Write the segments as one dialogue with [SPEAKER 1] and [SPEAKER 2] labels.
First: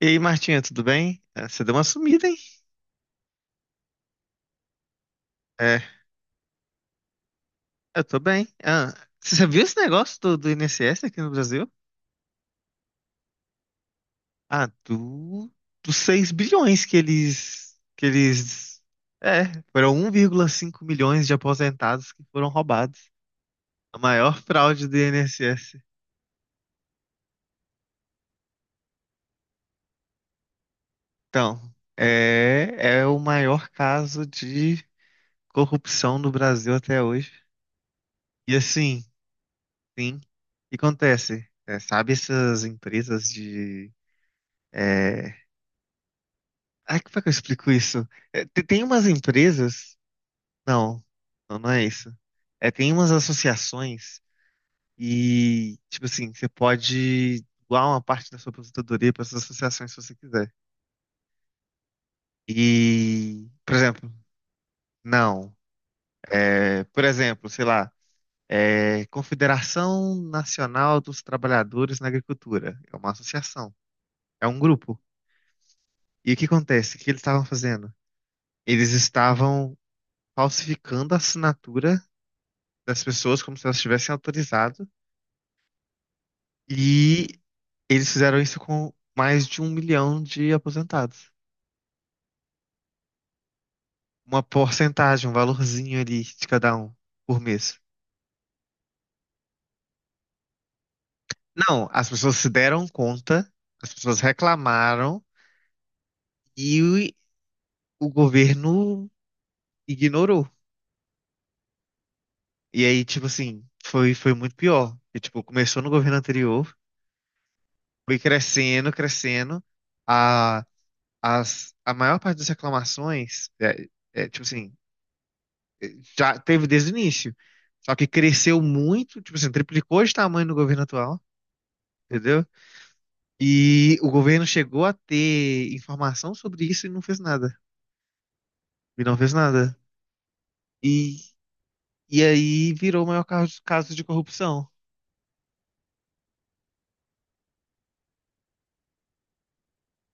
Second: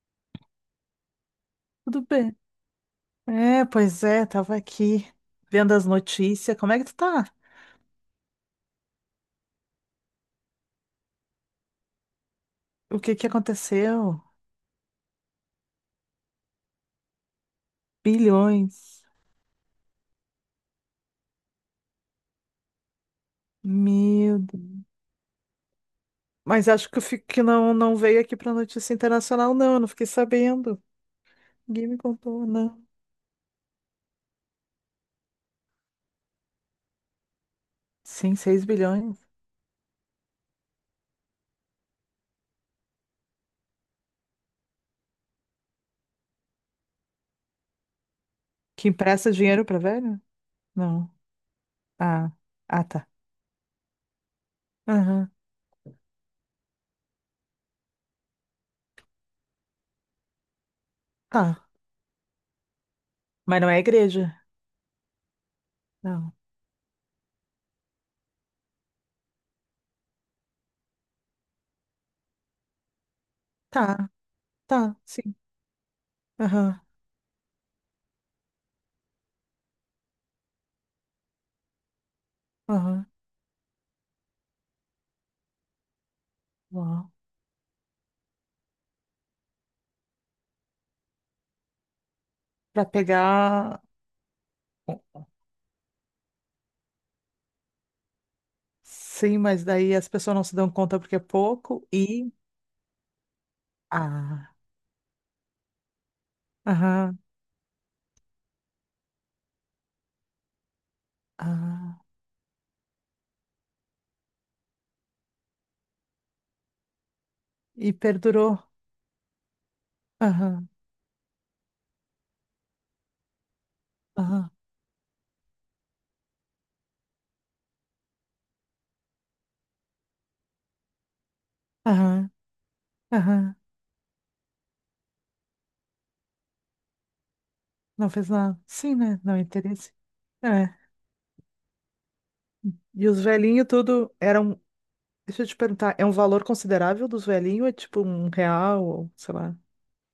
[SPEAKER 1] E aí, Martinha, tudo bem? Ah, você deu uma
[SPEAKER 2] Tudo
[SPEAKER 1] sumida, hein?
[SPEAKER 2] bem. É, pois é, tava aqui vendo
[SPEAKER 1] É,
[SPEAKER 2] as notícias. Como é que tu tá?
[SPEAKER 1] eu tô bem. Ah, você viu esse negócio do INSS aqui no Brasil?
[SPEAKER 2] O que que aconteceu?
[SPEAKER 1] Ah, do, dos 6 bilhões que eles, que eles.
[SPEAKER 2] Bilhões.
[SPEAKER 1] É, foram 1,5 milhões de aposentados que foram roubados. A
[SPEAKER 2] Meu
[SPEAKER 1] maior
[SPEAKER 2] Deus.
[SPEAKER 1] fraude do INSS.
[SPEAKER 2] Mas acho que eu fico que não, não veio aqui pra notícia internacional, não. Eu não fiquei sabendo.
[SPEAKER 1] Então,
[SPEAKER 2] Ninguém me contou,
[SPEAKER 1] é,
[SPEAKER 2] não.
[SPEAKER 1] é o maior caso de corrupção no Brasil até hoje.
[SPEAKER 2] Sim,
[SPEAKER 1] E
[SPEAKER 2] seis
[SPEAKER 1] assim,
[SPEAKER 2] bilhões.
[SPEAKER 1] sim, o que acontece? É, sabe essas empresas de... é, Ai, como é que eu explico isso? É, tem
[SPEAKER 2] Que
[SPEAKER 1] umas
[SPEAKER 2] empresta dinheiro pra
[SPEAKER 1] empresas.
[SPEAKER 2] velho?
[SPEAKER 1] Não,
[SPEAKER 2] Não.
[SPEAKER 1] não, não é isso.
[SPEAKER 2] Ah,
[SPEAKER 1] É,
[SPEAKER 2] ah,
[SPEAKER 1] tem
[SPEAKER 2] tá.
[SPEAKER 1] umas associações
[SPEAKER 2] Aham.
[SPEAKER 1] e, tipo assim, você pode doar uma parte da sua aposentadoria para essas associações se você quiser.
[SPEAKER 2] Tá.
[SPEAKER 1] E,
[SPEAKER 2] Mas não
[SPEAKER 1] por
[SPEAKER 2] é
[SPEAKER 1] exemplo,
[SPEAKER 2] igreja?
[SPEAKER 1] não.
[SPEAKER 2] Não.
[SPEAKER 1] É, por exemplo, sei lá, Confederação Nacional dos Trabalhadores na Agricultura. É uma associação,
[SPEAKER 2] Tá,
[SPEAKER 1] é um
[SPEAKER 2] tá,
[SPEAKER 1] grupo.
[SPEAKER 2] sim.
[SPEAKER 1] E o que
[SPEAKER 2] Aham,
[SPEAKER 1] acontece? O que eles estavam fazendo? Eles estavam falsificando a assinatura das
[SPEAKER 2] aham.
[SPEAKER 1] pessoas como se elas tivessem autorizado.
[SPEAKER 2] Uau.
[SPEAKER 1] E eles fizeram isso com mais de 1 milhão de aposentados.
[SPEAKER 2] Pra pegar.
[SPEAKER 1] Uma porcentagem, um valorzinho ali de cada um por mês.
[SPEAKER 2] Sim, mas daí as pessoas não se dão conta porque é pouco
[SPEAKER 1] Não, as
[SPEAKER 2] e.
[SPEAKER 1] pessoas se deram conta, as pessoas
[SPEAKER 2] Ah,
[SPEAKER 1] reclamaram e
[SPEAKER 2] aham,
[SPEAKER 1] o governo ignorou.
[SPEAKER 2] ah.
[SPEAKER 1] E aí, tipo assim, foi muito pior. E, tipo, começou no governo anterior,
[SPEAKER 2] E
[SPEAKER 1] foi
[SPEAKER 2] perdurou.
[SPEAKER 1] crescendo, crescendo. A,
[SPEAKER 2] Aham,
[SPEAKER 1] a maior parte das reclamações, tipo
[SPEAKER 2] aham,
[SPEAKER 1] assim. Já teve desde o início. Só que cresceu muito, tipo assim, triplicou de tamanho no governo atual,
[SPEAKER 2] aham,
[SPEAKER 1] entendeu?
[SPEAKER 2] aham.
[SPEAKER 1] E o governo chegou a ter informação sobre isso e não fez nada.
[SPEAKER 2] Não fez nada. Sim,
[SPEAKER 1] E não
[SPEAKER 2] né?
[SPEAKER 1] fez
[SPEAKER 2] Não é
[SPEAKER 1] nada.
[SPEAKER 2] interesse. É.
[SPEAKER 1] E, e aí virou o
[SPEAKER 2] E os
[SPEAKER 1] maior caso,
[SPEAKER 2] velhinhos
[SPEAKER 1] caso de
[SPEAKER 2] tudo eram.
[SPEAKER 1] corrupção.
[SPEAKER 2] Deixa eu te perguntar, é um valor considerável dos velhinhos? Ou é tipo um real, ou sei lá.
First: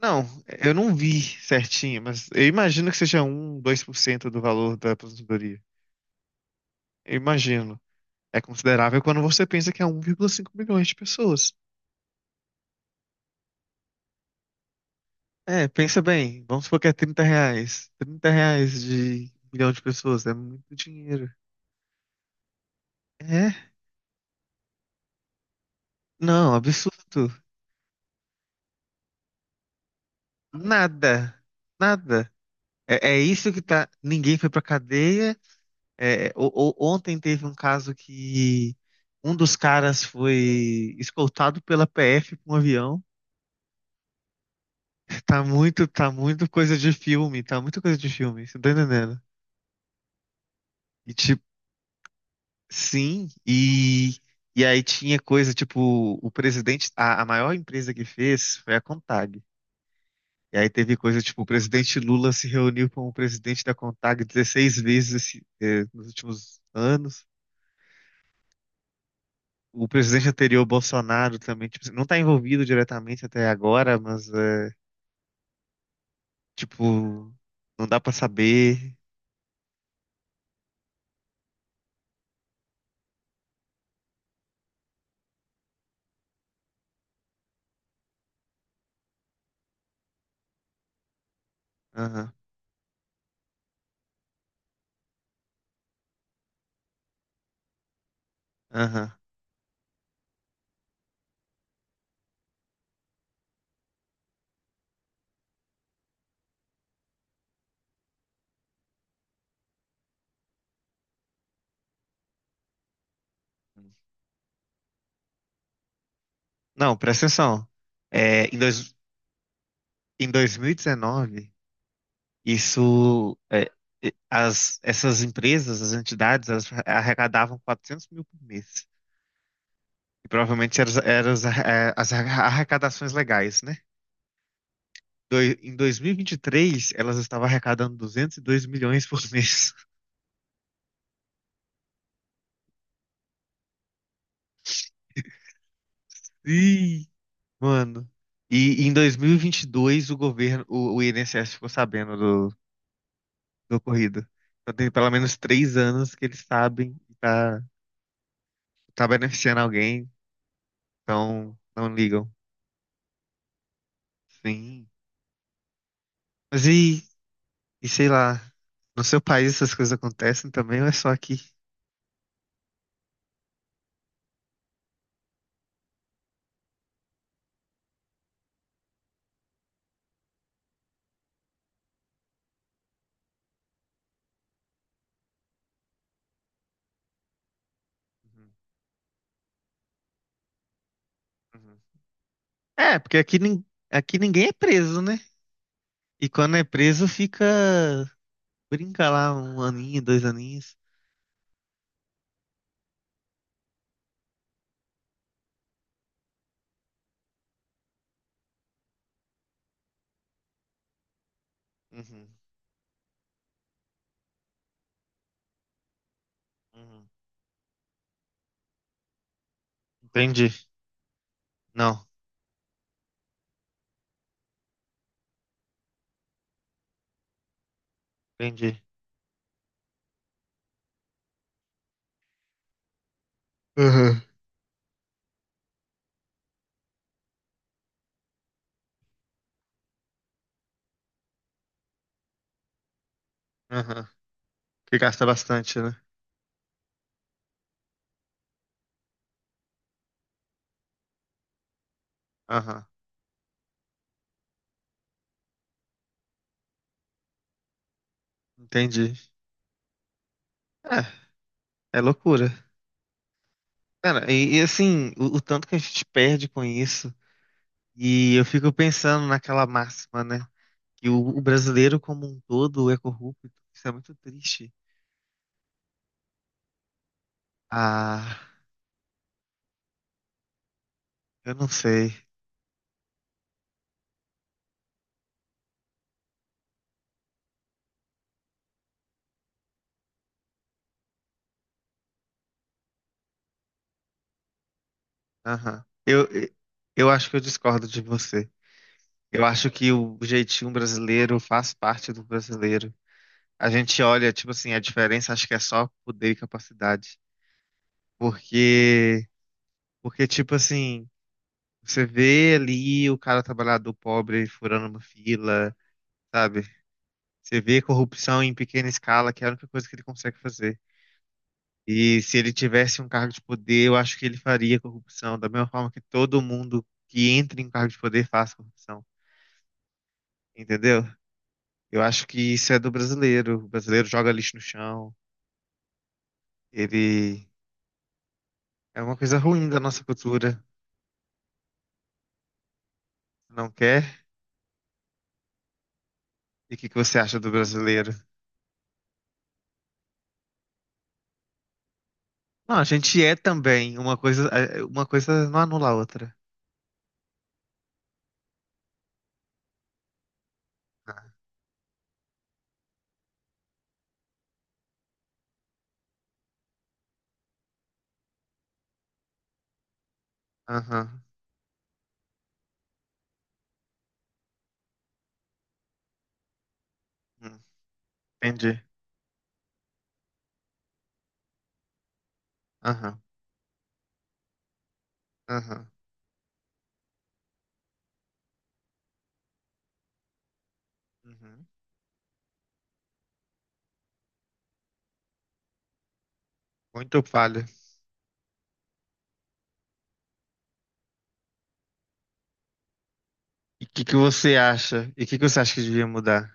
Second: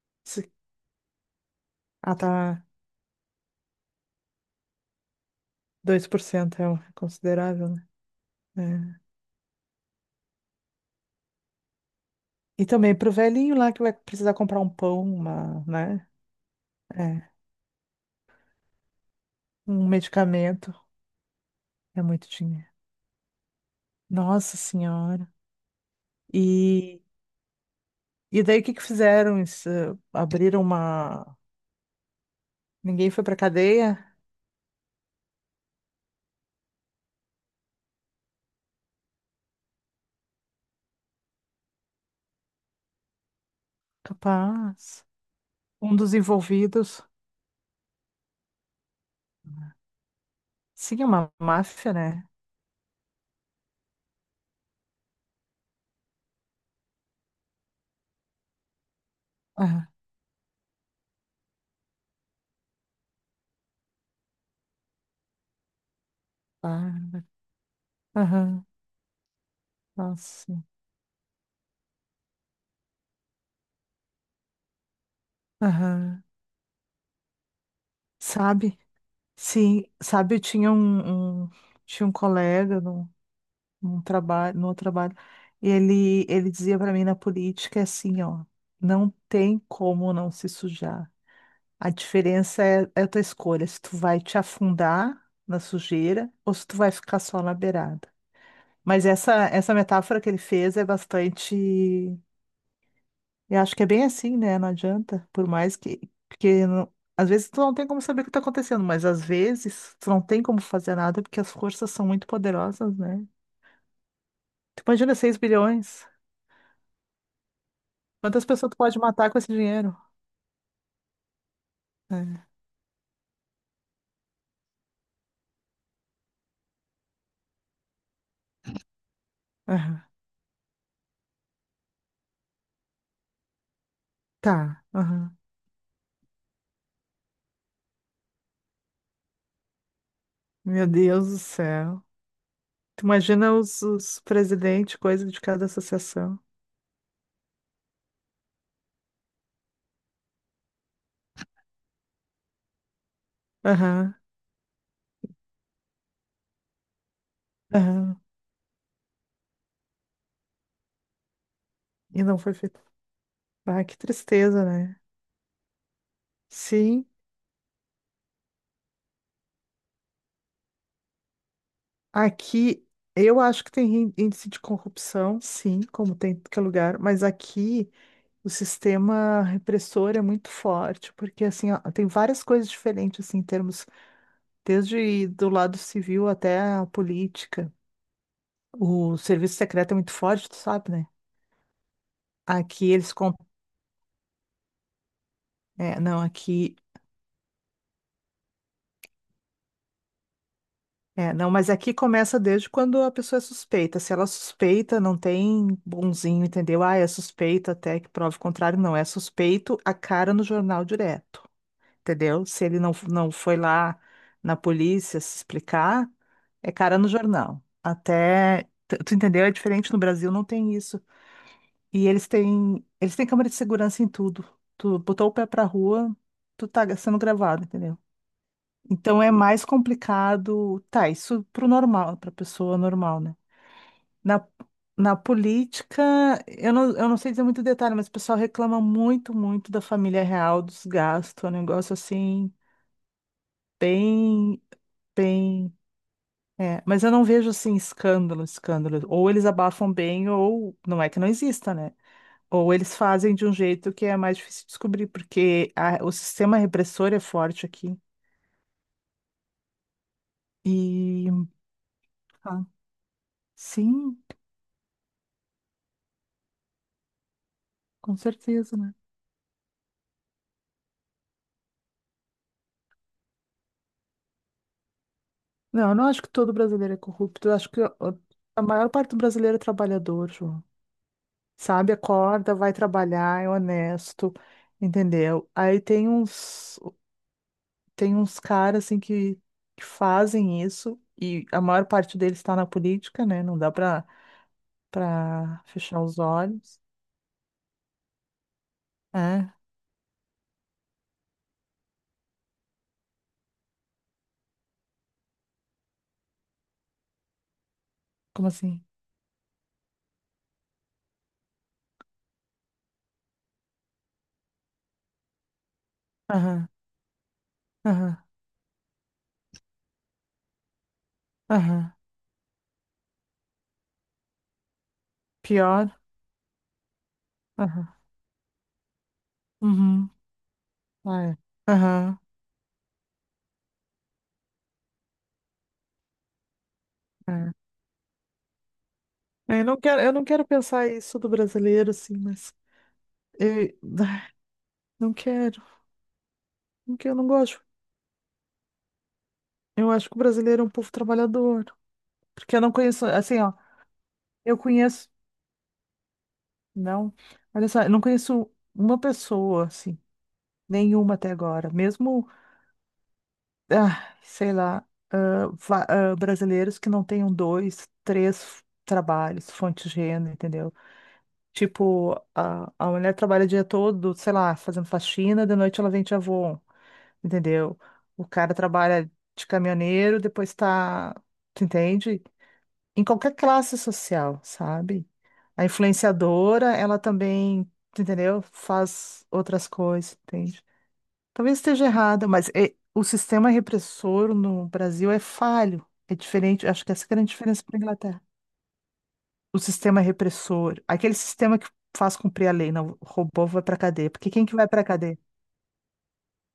[SPEAKER 1] Não,
[SPEAKER 2] Se-
[SPEAKER 1] eu não vi certinho,
[SPEAKER 2] Ah,
[SPEAKER 1] mas eu
[SPEAKER 2] tá.
[SPEAKER 1] imagino que seja um 2% do valor da aposentadoria.
[SPEAKER 2] 2% é
[SPEAKER 1] Eu
[SPEAKER 2] considerável,
[SPEAKER 1] imagino.
[SPEAKER 2] né?
[SPEAKER 1] É considerável
[SPEAKER 2] É.
[SPEAKER 1] quando você pensa que é 1,5 milhões de pessoas.
[SPEAKER 2] E também pro velhinho lá que vai precisar comprar um pão, uma,
[SPEAKER 1] É, pensa
[SPEAKER 2] né?
[SPEAKER 1] bem, vamos supor que é trinta
[SPEAKER 2] É.
[SPEAKER 1] reais. R$ 30 de 1 milhão de
[SPEAKER 2] Um
[SPEAKER 1] pessoas é muito
[SPEAKER 2] medicamento.
[SPEAKER 1] dinheiro.
[SPEAKER 2] É muito dinheiro.
[SPEAKER 1] É?
[SPEAKER 2] Nossa Senhora.
[SPEAKER 1] Não,
[SPEAKER 2] E,
[SPEAKER 1] absurdo.
[SPEAKER 2] e daí o que que fizeram? Isso, abriram uma.
[SPEAKER 1] Nada. Nada. É,
[SPEAKER 2] Ninguém
[SPEAKER 1] é
[SPEAKER 2] foi pra
[SPEAKER 1] isso que tá.
[SPEAKER 2] cadeia?
[SPEAKER 1] Ninguém foi pra cadeia. É, ontem teve um caso que um dos caras foi escoltado pela PF com um avião.
[SPEAKER 2] Capaz.
[SPEAKER 1] Tá muito,
[SPEAKER 2] Um
[SPEAKER 1] tá
[SPEAKER 2] dos
[SPEAKER 1] muito coisa de
[SPEAKER 2] envolvidos.
[SPEAKER 1] filme. Tá muito coisa de filme. Você tá entendendo?
[SPEAKER 2] Sim, é
[SPEAKER 1] E,
[SPEAKER 2] uma
[SPEAKER 1] tipo,
[SPEAKER 2] máfia, né?
[SPEAKER 1] sim, e aí tinha coisa tipo, o presidente, a maior empresa que fez foi a Contag.
[SPEAKER 2] Aham,
[SPEAKER 1] E aí teve coisa tipo, o presidente Lula se reuniu com o presidente da Contag 16 vezes nos últimos
[SPEAKER 2] ah,
[SPEAKER 1] anos.
[SPEAKER 2] aham,
[SPEAKER 1] O presidente
[SPEAKER 2] nossa.
[SPEAKER 1] anterior, Bolsonaro, também, tipo, não está envolvido diretamente até agora, mas
[SPEAKER 2] Aham.
[SPEAKER 1] tipo, não dá para
[SPEAKER 2] Sabe?
[SPEAKER 1] saber.
[SPEAKER 2] Sim, sabe, eu tinha um colega num trabalho, no outro trabalho, e ele dizia pra mim na política é assim, ó, não tem como não se sujar. A
[SPEAKER 1] Aham,
[SPEAKER 2] diferença é a tua escolha, se tu vai te afundar na sujeira ou se tu vai ficar só na beirada. Mas
[SPEAKER 1] aham.
[SPEAKER 2] essa metáfora que ele fez é bastante. Eu acho que é bem assim, né? Não adianta. Por mais que. Porque às vezes tu não tem como saber o que tá acontecendo, mas às vezes tu não tem como fazer nada porque as forças são muito poderosas, né? Tu imagina 6 bilhões.
[SPEAKER 1] Não, presta atenção.
[SPEAKER 2] Quantas
[SPEAKER 1] É, em,
[SPEAKER 2] pessoas tu
[SPEAKER 1] dois,
[SPEAKER 2] pode matar com esse dinheiro?
[SPEAKER 1] em 2019.
[SPEAKER 2] É.
[SPEAKER 1] Isso, essas empresas, as entidades, elas arrecadavam 400 mil por mês.
[SPEAKER 2] Aham.
[SPEAKER 1] E provavelmente eram as arrecadações legais, né?
[SPEAKER 2] Tá. Aham.
[SPEAKER 1] Em 2023 elas estavam arrecadando 202 milhões por mês.
[SPEAKER 2] Meu Deus do céu. Tu imagina os presidentes, coisa de cada associação.
[SPEAKER 1] Ih, mano. E em dois mil e vinte e dois o governo, o INSS ficou sabendo do
[SPEAKER 2] Aham,
[SPEAKER 1] ocorrido. Então tem pelo menos 3 anos que eles sabem que tá,
[SPEAKER 2] aham.
[SPEAKER 1] tá beneficiando alguém, então não
[SPEAKER 2] E
[SPEAKER 1] ligam.
[SPEAKER 2] não foi feito. Ah, que tristeza,
[SPEAKER 1] Sim.
[SPEAKER 2] né?
[SPEAKER 1] Mas
[SPEAKER 2] Sim,
[SPEAKER 1] Sei lá, no seu país essas coisas acontecem também ou é só aqui?
[SPEAKER 2] aqui eu acho que tem índice de corrupção, sim, como tem em qualquer lugar, mas aqui o sistema repressor é muito forte, porque assim, ó, tem várias coisas diferentes assim, em termos, desde do lado civil até a política.
[SPEAKER 1] Uhum,
[SPEAKER 2] O serviço secreto é muito forte, tu sabe, né?
[SPEAKER 1] uhum.
[SPEAKER 2] Aqui
[SPEAKER 1] É,
[SPEAKER 2] eles
[SPEAKER 1] porque
[SPEAKER 2] com...
[SPEAKER 1] aqui ninguém é preso, né?
[SPEAKER 2] É, não,
[SPEAKER 1] E quando é
[SPEAKER 2] aqui.
[SPEAKER 1] preso fica. Brinca lá um aninho, dois aninhos.
[SPEAKER 2] É, não, mas aqui começa desde quando a pessoa é suspeita. Se ela é suspeita, não tem bonzinho, entendeu? Ah, é suspeita até que prove o contrário. Não, é suspeito a cara no jornal direto,
[SPEAKER 1] Uhum,
[SPEAKER 2] entendeu? Se ele não foi lá na polícia se explicar, é cara no
[SPEAKER 1] uhum.
[SPEAKER 2] jornal. Até, tu entendeu? É diferente no Brasil, não
[SPEAKER 1] Entendi.
[SPEAKER 2] tem isso.
[SPEAKER 1] Não,
[SPEAKER 2] E eles têm câmera de segurança em tudo. Tu botou o pé pra rua, tu tá sendo gravado, entendeu?
[SPEAKER 1] entendi.
[SPEAKER 2] Então é mais complicado. Tá, isso pro normal, pra pessoa normal, né?
[SPEAKER 1] Uhum.
[SPEAKER 2] Na, na política, eu não sei dizer muito detalhe, mas o pessoal reclama muito, muito da família real, dos gastos, é um negócio assim,
[SPEAKER 1] Aham.
[SPEAKER 2] bem,
[SPEAKER 1] Que gasta
[SPEAKER 2] bem.
[SPEAKER 1] bastante, né?
[SPEAKER 2] É, mas eu não vejo assim escândalo, escândalo. Ou eles abafam bem, ou não é que não exista, né? Ou
[SPEAKER 1] Aham.
[SPEAKER 2] eles fazem de um jeito que é mais difícil de descobrir, porque o sistema repressor é forte aqui.
[SPEAKER 1] Entendi. É,
[SPEAKER 2] E
[SPEAKER 1] é loucura.
[SPEAKER 2] ah, sim,
[SPEAKER 1] Cara, e assim, o tanto que a gente perde com isso.
[SPEAKER 2] com
[SPEAKER 1] E eu fico
[SPEAKER 2] certeza, né?
[SPEAKER 1] pensando naquela máxima, né? Que o brasileiro como um todo é corrupto. Isso é muito triste.
[SPEAKER 2] Não, eu não acho que todo brasileiro é corrupto. Eu acho que a
[SPEAKER 1] Ah,
[SPEAKER 2] a maior parte do brasileiro é trabalhador, João.
[SPEAKER 1] eu não
[SPEAKER 2] Sabe,
[SPEAKER 1] sei.
[SPEAKER 2] acorda, vai trabalhar, é honesto, entendeu? Aí tem uns, caras assim que fazem isso e a maior parte deles está na política, né? Não dá pra
[SPEAKER 1] Aham.
[SPEAKER 2] fechar os
[SPEAKER 1] Eu,
[SPEAKER 2] olhos.
[SPEAKER 1] eu acho que eu discordo de você. Eu
[SPEAKER 2] É?
[SPEAKER 1] acho que o jeitinho brasileiro faz parte do brasileiro. A gente olha, tipo assim, a diferença acho que é só poder e capacidade.
[SPEAKER 2] Como assim?
[SPEAKER 1] Porque, porque tipo assim, você vê ali o cara trabalhador pobre furando uma fila, sabe?
[SPEAKER 2] Aham,
[SPEAKER 1] Você vê
[SPEAKER 2] aham,
[SPEAKER 1] corrupção em pequena escala, que é a única coisa que ele consegue fazer.
[SPEAKER 2] aham.
[SPEAKER 1] E se ele tivesse um cargo de poder, eu acho que ele faria corrupção, da mesma forma
[SPEAKER 2] Pior?
[SPEAKER 1] que todo mundo que entra em um cargo
[SPEAKER 2] Aham.
[SPEAKER 1] de poder faz corrupção,
[SPEAKER 2] Uhum.
[SPEAKER 1] entendeu?
[SPEAKER 2] Ah, é.
[SPEAKER 1] Eu
[SPEAKER 2] Aham.
[SPEAKER 1] acho que isso é do brasileiro. O brasileiro joga lixo no chão, ele
[SPEAKER 2] É.
[SPEAKER 1] é uma coisa
[SPEAKER 2] Eu
[SPEAKER 1] ruim da
[SPEAKER 2] não quero,
[SPEAKER 1] nossa
[SPEAKER 2] eu não quero
[SPEAKER 1] cultura.
[SPEAKER 2] pensar isso do brasileiro, assim, mas. Eu,
[SPEAKER 1] Não quer?
[SPEAKER 2] ai, não quero,
[SPEAKER 1] E o que que
[SPEAKER 2] não quero,
[SPEAKER 1] você
[SPEAKER 2] não
[SPEAKER 1] acha do
[SPEAKER 2] gosto.
[SPEAKER 1] brasileiro?
[SPEAKER 2] Eu acho que o brasileiro é um povo trabalhador. Porque eu não
[SPEAKER 1] Não, a
[SPEAKER 2] conheço,
[SPEAKER 1] gente é
[SPEAKER 2] assim, ó,
[SPEAKER 1] também uma coisa,
[SPEAKER 2] eu
[SPEAKER 1] uma
[SPEAKER 2] conheço,
[SPEAKER 1] coisa não anula a outra.
[SPEAKER 2] não, olha só, eu não conheço uma pessoa, assim, nenhuma até agora. Mesmo, ah, sei lá, ah, ah, brasileiros que não tenham dois, três trabalhos, fonte de renda, entendeu?
[SPEAKER 1] Aham,
[SPEAKER 2] Tipo, a mulher trabalha o dia todo, sei lá, fazendo faxina, de noite ela vende avô.
[SPEAKER 1] hum,
[SPEAKER 2] Entendeu? O cara
[SPEAKER 1] entendi.
[SPEAKER 2] trabalha de caminhoneiro, depois tá, tu entende? Em
[SPEAKER 1] Aham,
[SPEAKER 2] qualquer classe social, sabe? A
[SPEAKER 1] aham,
[SPEAKER 2] influenciadora, ela também, tu entendeu? Faz outras coisas, entende? Talvez
[SPEAKER 1] uhum.
[SPEAKER 2] esteja errada, mas o sistema repressor no Brasil é falho, é diferente, acho que essa é a
[SPEAKER 1] Muito
[SPEAKER 2] grande diferença
[SPEAKER 1] falha.
[SPEAKER 2] para a Inglaterra. O sistema repressor, aquele sistema que faz cumprir a lei, não, o robô vai para
[SPEAKER 1] E o que
[SPEAKER 2] cadeia,
[SPEAKER 1] que
[SPEAKER 2] porque quem
[SPEAKER 1] você
[SPEAKER 2] que vai para
[SPEAKER 1] acha?
[SPEAKER 2] cadeia?
[SPEAKER 1] E o que que você acha que devia mudar?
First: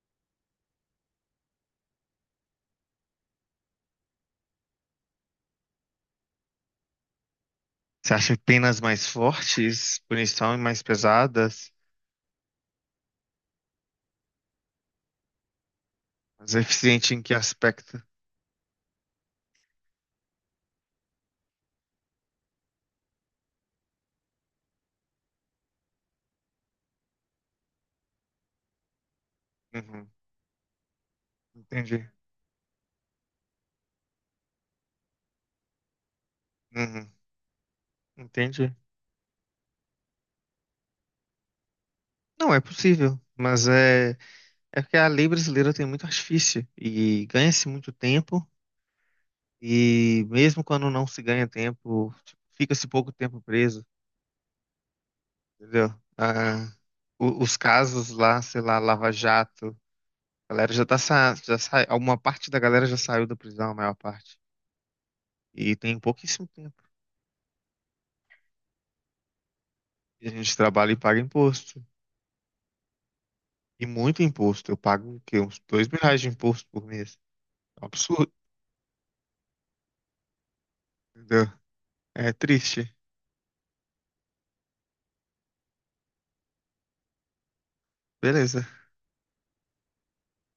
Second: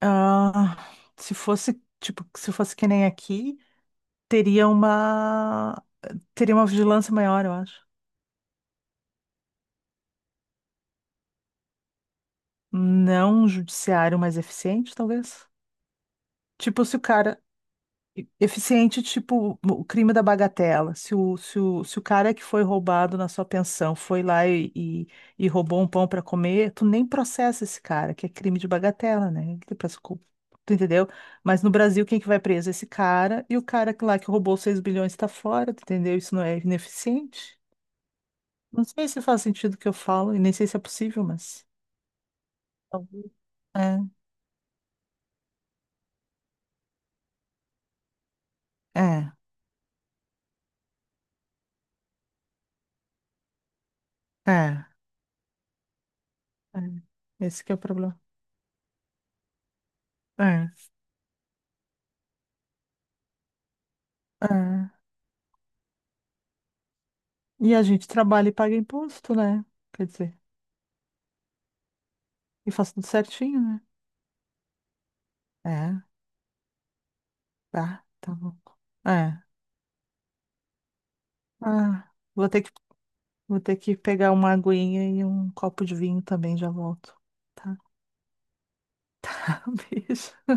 [SPEAKER 2] Ah, se fosse, tipo, se fosse que nem aqui, teria uma teria uma vigilância maior, eu acho.
[SPEAKER 1] Você acha penas mais fortes, punição mais pesadas?
[SPEAKER 2] Não, um judiciário mais eficiente, talvez.
[SPEAKER 1] Mais
[SPEAKER 2] Tipo, se o
[SPEAKER 1] eficiente em que
[SPEAKER 2] cara
[SPEAKER 1] aspecto?
[SPEAKER 2] eficiente, tipo, o crime da bagatela. Se o, cara que foi roubado na sua pensão foi lá e roubou um pão para comer, tu nem processa esse cara, que é crime de bagatela, né?
[SPEAKER 1] Uhum,
[SPEAKER 2] Tu entendeu? Mas no Brasil,
[SPEAKER 1] entendi.
[SPEAKER 2] quem que vai preso? Esse cara e o cara que lá que roubou 6 bilhões tá fora, tu entendeu? Isso não é
[SPEAKER 1] Uhum,
[SPEAKER 2] ineficiente?
[SPEAKER 1] entendi.
[SPEAKER 2] Não sei se faz sentido o que eu falo e nem sei se é possível, mas.
[SPEAKER 1] Não é possível,
[SPEAKER 2] Talvez.
[SPEAKER 1] mas
[SPEAKER 2] É,
[SPEAKER 1] é porque a lei brasileira tem muito artifício e ganha-se muito tempo,
[SPEAKER 2] é,
[SPEAKER 1] e mesmo quando não se ganha tempo, tipo, fica-se pouco tempo preso,
[SPEAKER 2] é,
[SPEAKER 1] entendeu? Ah,
[SPEAKER 2] é.
[SPEAKER 1] os
[SPEAKER 2] Esse que é o
[SPEAKER 1] casos
[SPEAKER 2] problema.
[SPEAKER 1] lá, sei lá, Lava Jato, a
[SPEAKER 2] É,
[SPEAKER 1] galera já sai, uma parte da galera já saiu da prisão, a maior parte.
[SPEAKER 2] é.
[SPEAKER 1] E tem pouquíssimo
[SPEAKER 2] E a gente trabalha e paga imposto, né? Quer
[SPEAKER 1] E a
[SPEAKER 2] dizer,
[SPEAKER 1] gente trabalha e paga imposto.
[SPEAKER 2] e faz tudo certinho, né?
[SPEAKER 1] E muito imposto. Eu pago o quê? Uns dois mil
[SPEAKER 2] É,
[SPEAKER 1] reais de imposto por mês. É um
[SPEAKER 2] tá,
[SPEAKER 1] absurdo.
[SPEAKER 2] tá bom. É.
[SPEAKER 1] Entendeu?
[SPEAKER 2] Ah,
[SPEAKER 1] É
[SPEAKER 2] vou ter que,
[SPEAKER 1] triste.
[SPEAKER 2] vou ter que pegar uma aguinha e um copo de vinho também, já volto. Tá?
[SPEAKER 1] Beleza.
[SPEAKER 2] Beijo.